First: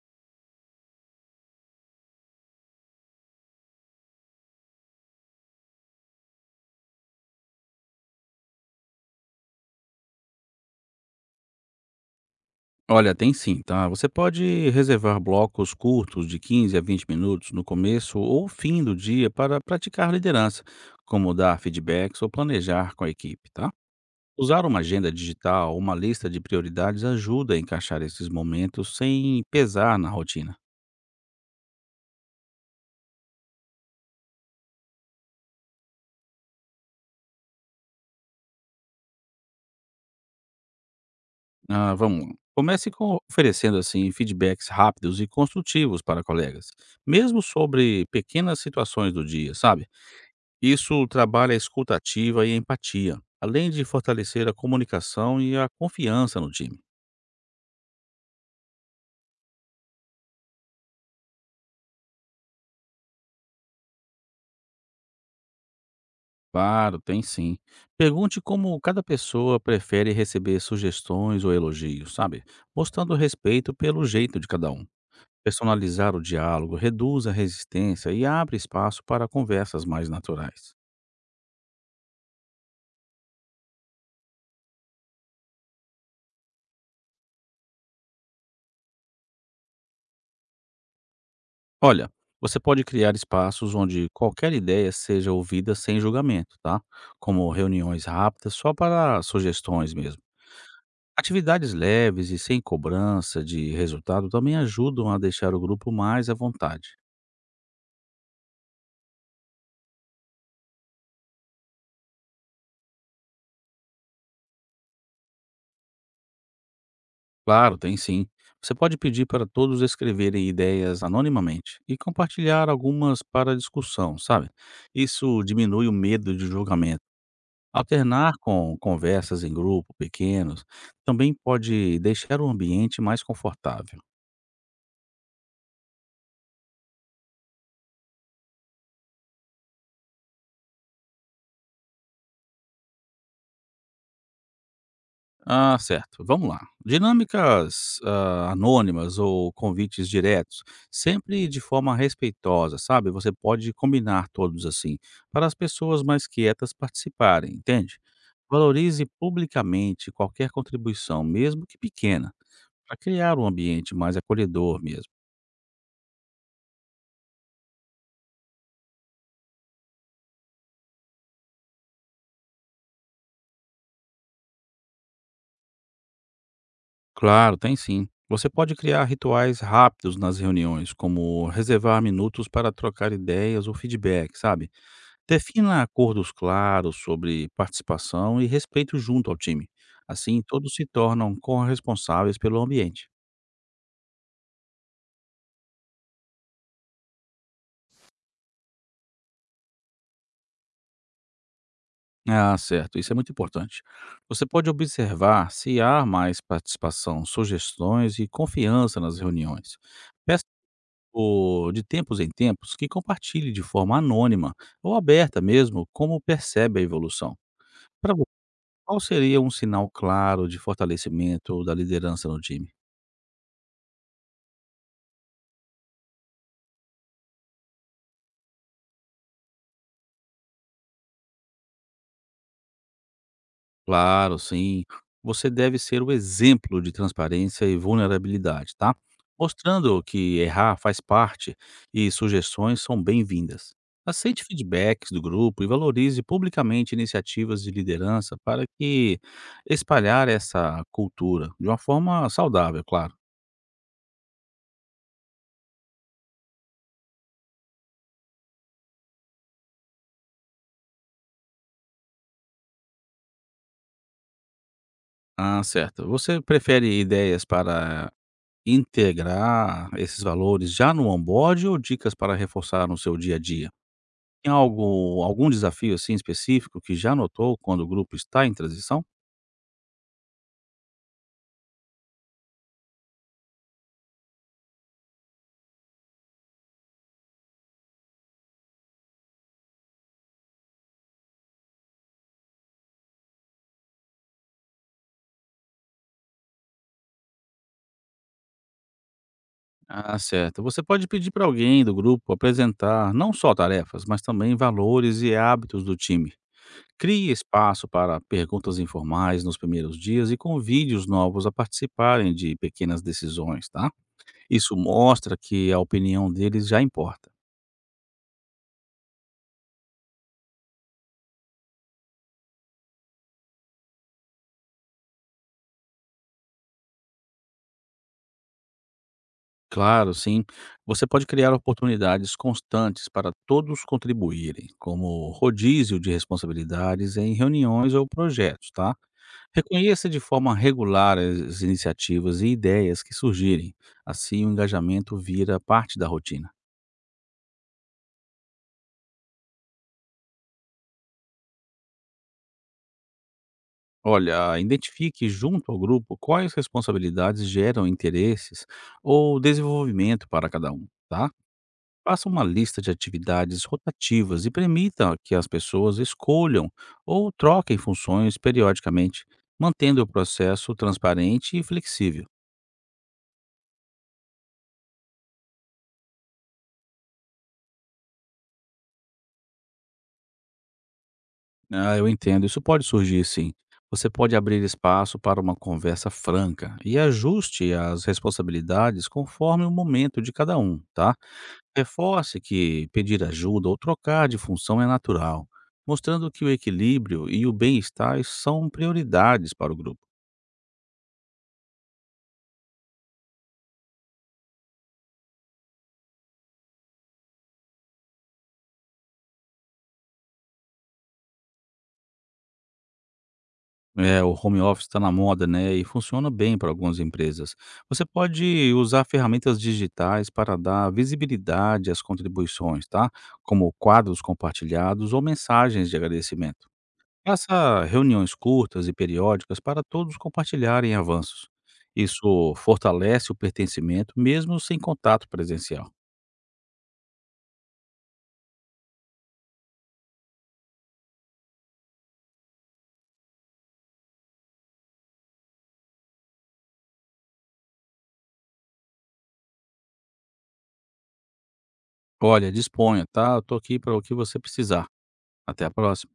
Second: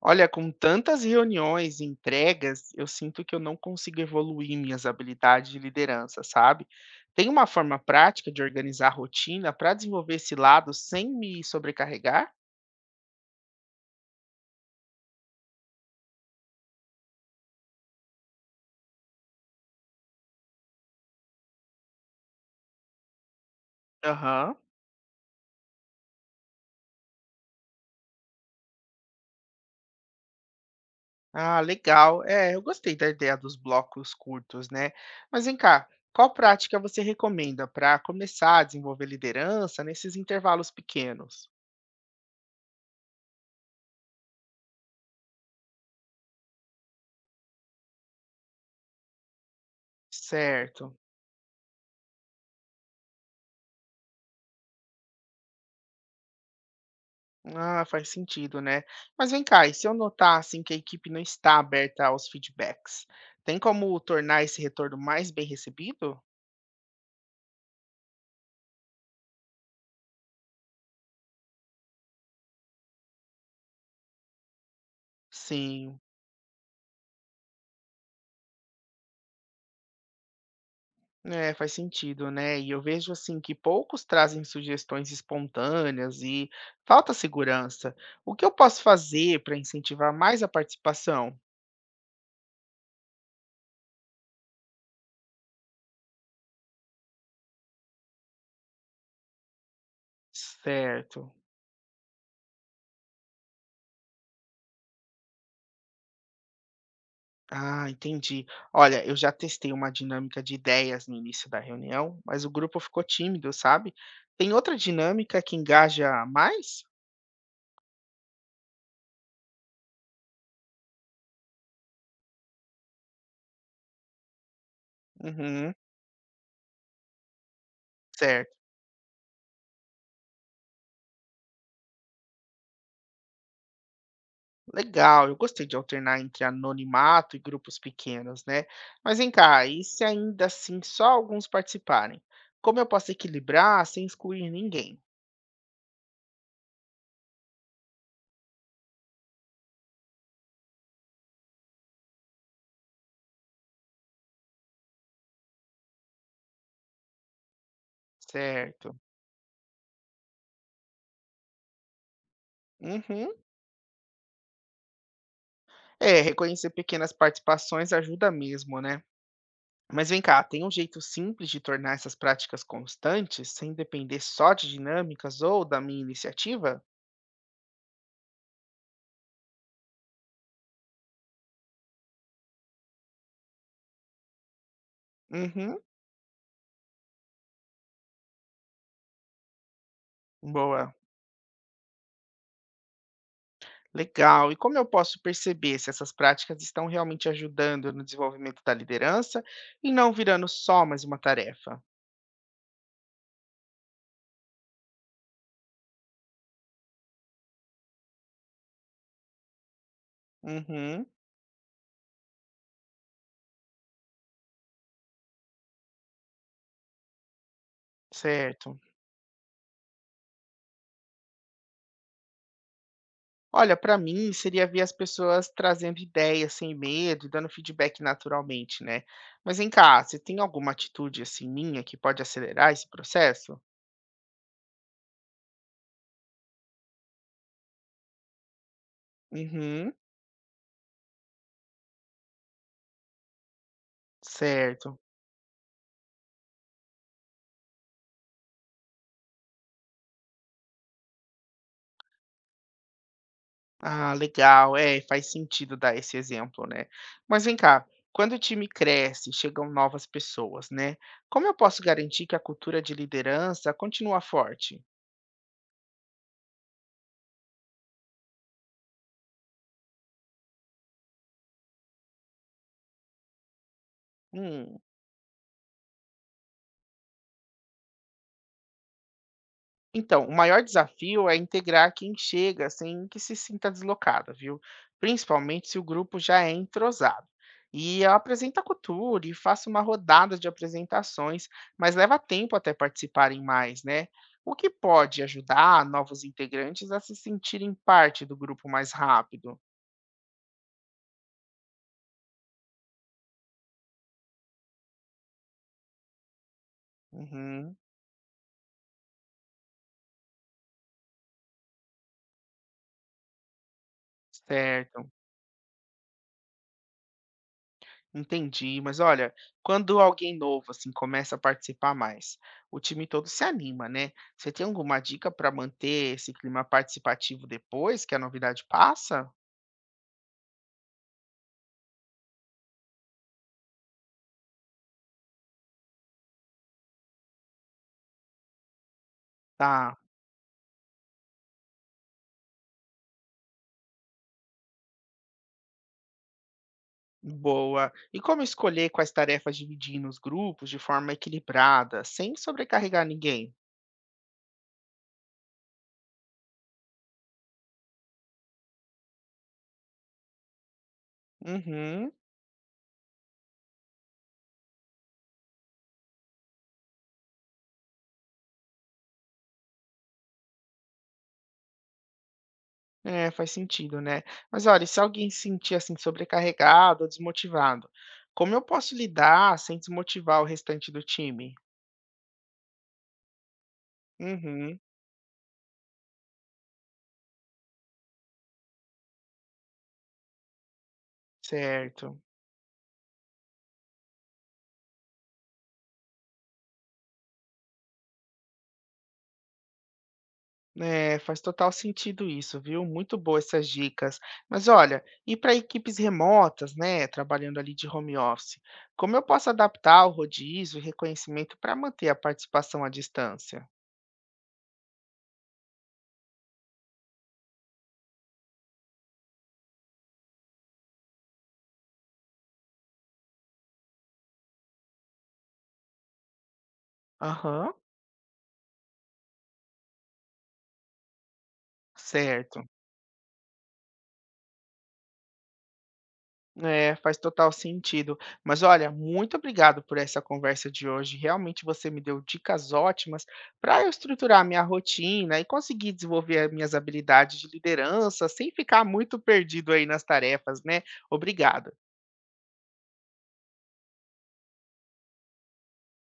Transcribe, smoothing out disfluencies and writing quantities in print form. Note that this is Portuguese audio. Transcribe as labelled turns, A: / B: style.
A: Olha, com tantas reuniões e entregas, eu sinto que eu não consigo evoluir minhas habilidades de liderança, sabe? Tem uma forma prática de organizar a rotina para desenvolver esse lado sem me sobrecarregar?
B: Olha, tem sim, tá? Você pode reservar blocos curtos de 15 a 20 minutos no começo ou fim do dia para praticar liderança, como dar feedbacks ou planejar com a equipe, tá?
A: Aham.
B: Usar uma agenda digital ou uma lista de prioridades ajuda a encaixar esses momentos sem pesar na rotina.
A: Ah, legal. É, eu gostei da ideia dos blocos curtos, né? Mas vem cá, qual prática você recomenda para começar a desenvolver liderança nesses intervalos pequenos?
B: Ah, vamos lá. Comece com oferecendo assim feedbacks rápidos e construtivos para colegas, mesmo sobre pequenas situações do dia, sabe?
A: Certo.
B: Isso trabalha a escuta ativa e a empatia, além de fortalecer a comunicação e a confiança no time.
A: Ah, faz sentido, né? Mas vem cá, e se eu notar assim que a equipe não está aberta aos feedbacks, tem como tornar esse retorno mais bem recebido?
B: Claro, tem sim. Pergunte como cada pessoa prefere receber sugestões ou elogios, sabe? Mostrando respeito pelo jeito de cada um.
A: Sim,
B: Personalizar o diálogo reduz a resistência e abre espaço para conversas mais naturais.
A: é, faz sentido, né? E eu vejo assim que poucos trazem sugestões espontâneas e falta segurança. O que eu posso fazer para incentivar mais a participação?
B: Olha, você pode criar espaços onde qualquer ideia seja ouvida sem julgamento, tá? Como reuniões rápidas só para sugestões mesmo.
A: Certo.
B: Atividades leves e sem cobrança de resultado também ajudam a deixar o grupo mais à vontade.
A: Ah, entendi. Olha, eu já testei uma dinâmica de ideias no início da reunião, mas o grupo ficou tímido, sabe? Tem outra dinâmica que engaja mais?
B: Claro, tem sim. Você pode pedir para todos escreverem ideias anonimamente e compartilhar algumas para discussão, sabe? Isso
A: Uhum,
B: diminui o medo de julgamento. Alternar
A: certo.
B: com conversas em grupo pequenos também pode deixar o ambiente mais confortável.
A: Legal, eu gostei de alternar entre anonimato e grupos pequenos, né? Mas vem cá, e se ainda assim só alguns participarem? Como eu posso equilibrar sem excluir ninguém?
B: Ah, certo. Vamos lá. Dinâmicas, anônimas ou convites diretos, sempre de forma respeitosa, sabe? Você pode combinar todos assim, para as pessoas mais quietas participarem, entende?
A: Certo.
B: Valorize publicamente qualquer contribuição, mesmo que pequena, para
A: Uhum.
B: criar um ambiente mais acolhedor mesmo.
A: É, reconhecer pequenas participações ajuda mesmo, né? Mas vem cá, tem um jeito simples de tornar essas práticas constantes sem depender só de dinâmicas ou da minha iniciativa?
B: Claro, tem sim. Você pode criar rituais rápidos nas reuniões, como reservar minutos para trocar ideias ou feedback, sabe?
A: Uhum,
B: Defina acordos claros sobre participação e respeito junto ao time. Assim, todos se
A: boa.
B: tornam corresponsáveis pelo ambiente.
A: Legal. E como eu posso perceber se essas práticas estão realmente ajudando no desenvolvimento da liderança e não virando só mais uma tarefa?
B: Ah, certo, isso é muito importante. Você pode observar se há mais participação, sugestões e confiança nas reuniões. Peça
A: Uhum,
B: de tempos em tempos que compartilhe de forma anônima ou aberta mesmo como percebe a evolução. Para você,
A: certo.
B: qual seria um sinal claro de fortalecimento da liderança no time?
A: Olha, para mim seria ver as pessoas trazendo ideias sem medo, e dando feedback naturalmente, né? Mas vem cá, você tem alguma atitude assim minha que pode acelerar esse processo?
B: Claro, sim. Você deve ser o exemplo de transparência e vulnerabilidade, tá?
A: Uhum.
B: Mostrando que errar faz parte e sugestões são bem-vindas. Aceite
A: Certo.
B: feedbacks do grupo e valorize publicamente iniciativas de liderança para que espalhar essa cultura de uma forma saudável, claro.
A: Ah, legal. É, faz sentido dar esse exemplo, né? Mas vem cá, quando o time cresce, chegam novas pessoas, né? Como eu posso garantir que a cultura de liderança continua forte?
B: Ah, certo. Você prefere ideias para integrar esses valores já no onboard ou dicas para reforçar no seu dia a dia? Tem
A: Hum.
B: algo algum desafio, assim, específico que já notou quando o grupo está em transição?
A: Então, o maior desafio é integrar quem chega sem que se sinta deslocado, viu? Principalmente se o grupo já é entrosado. E eu apresento a cultura e faço uma rodada de apresentações, mas leva tempo até participarem mais, né? O que pode ajudar novos integrantes a se sentirem parte do grupo mais rápido?
B: Ah, certo. Você pode pedir para alguém do grupo apresentar não só tarefas, mas também valores e hábitos do time. Crie
A: Uhum,
B: espaço para perguntas informais nos primeiros dias e convide os novos a participarem de pequenas decisões, tá? Isso
A: certo.
B: mostra que a opinião deles já importa.
A: Entendi, mas olha, quando alguém novo assim começa a participar mais, o time todo se anima, né? Você tem alguma dica para manter esse clima participativo depois que a novidade passa?
B: Claro, sim. Você pode criar oportunidades constantes para todos contribuírem, como rodízio de responsabilidades em reuniões ou projetos, tá?
A: Tá,
B: Reconheça de forma regular as iniciativas e ideias que surgirem, assim o engajamento vira parte da rotina.
A: boa. E como escolher quais tarefas dividir nos grupos de forma equilibrada, sem sobrecarregar ninguém?
B: Olha, identifique junto ao grupo quais responsabilidades geram interesses ou desenvolvimento para cada um, tá?
A: Uhum.
B: Faça uma lista de atividades rotativas e permita que as pessoas escolham ou troquem funções periodicamente, mantendo o processo transparente e flexível.
A: É, faz sentido, né? Mas olha, e se alguém se sentir assim sobrecarregado ou desmotivado, como eu posso lidar sem desmotivar o restante do time?
B: Ah, eu entendo, isso pode surgir sim. Você pode abrir
A: Uhum,
B: espaço para uma conversa franca e ajuste as responsabilidades conforme o momento de cada um, tá?
A: certo.
B: Reforce que pedir ajuda ou trocar de função é natural, mostrando que o equilíbrio e o bem-estar são prioridades para o grupo.
A: É, faz total sentido isso, viu? Muito boas essas dicas. Mas olha, e para equipes remotas, né, trabalhando ali de home office, como eu posso adaptar o rodízio e reconhecimento para manter a participação à distância?
B: É, o home office está na moda, né, e funciona bem para algumas empresas. Você pode usar ferramentas digitais para dar visibilidade às contribuições, tá? Como quadros compartilhados ou mensagens de agradecimento.
A: Aham,
B: Faça reuniões curtas e periódicas para todos compartilharem avanços. Isso
A: certo.
B: fortalece o pertencimento, mesmo sem contato presencial.
A: É, faz total sentido. Mas olha, muito obrigado por essa conversa de hoje. Realmente você me deu dicas ótimas para eu estruturar a minha rotina e conseguir desenvolver as minhas habilidades de liderança sem ficar muito perdido aí nas tarefas, né? Obrigado.
B: Olha, disponha, tá? Eu tô aqui para o que você precisar. Até a próxima.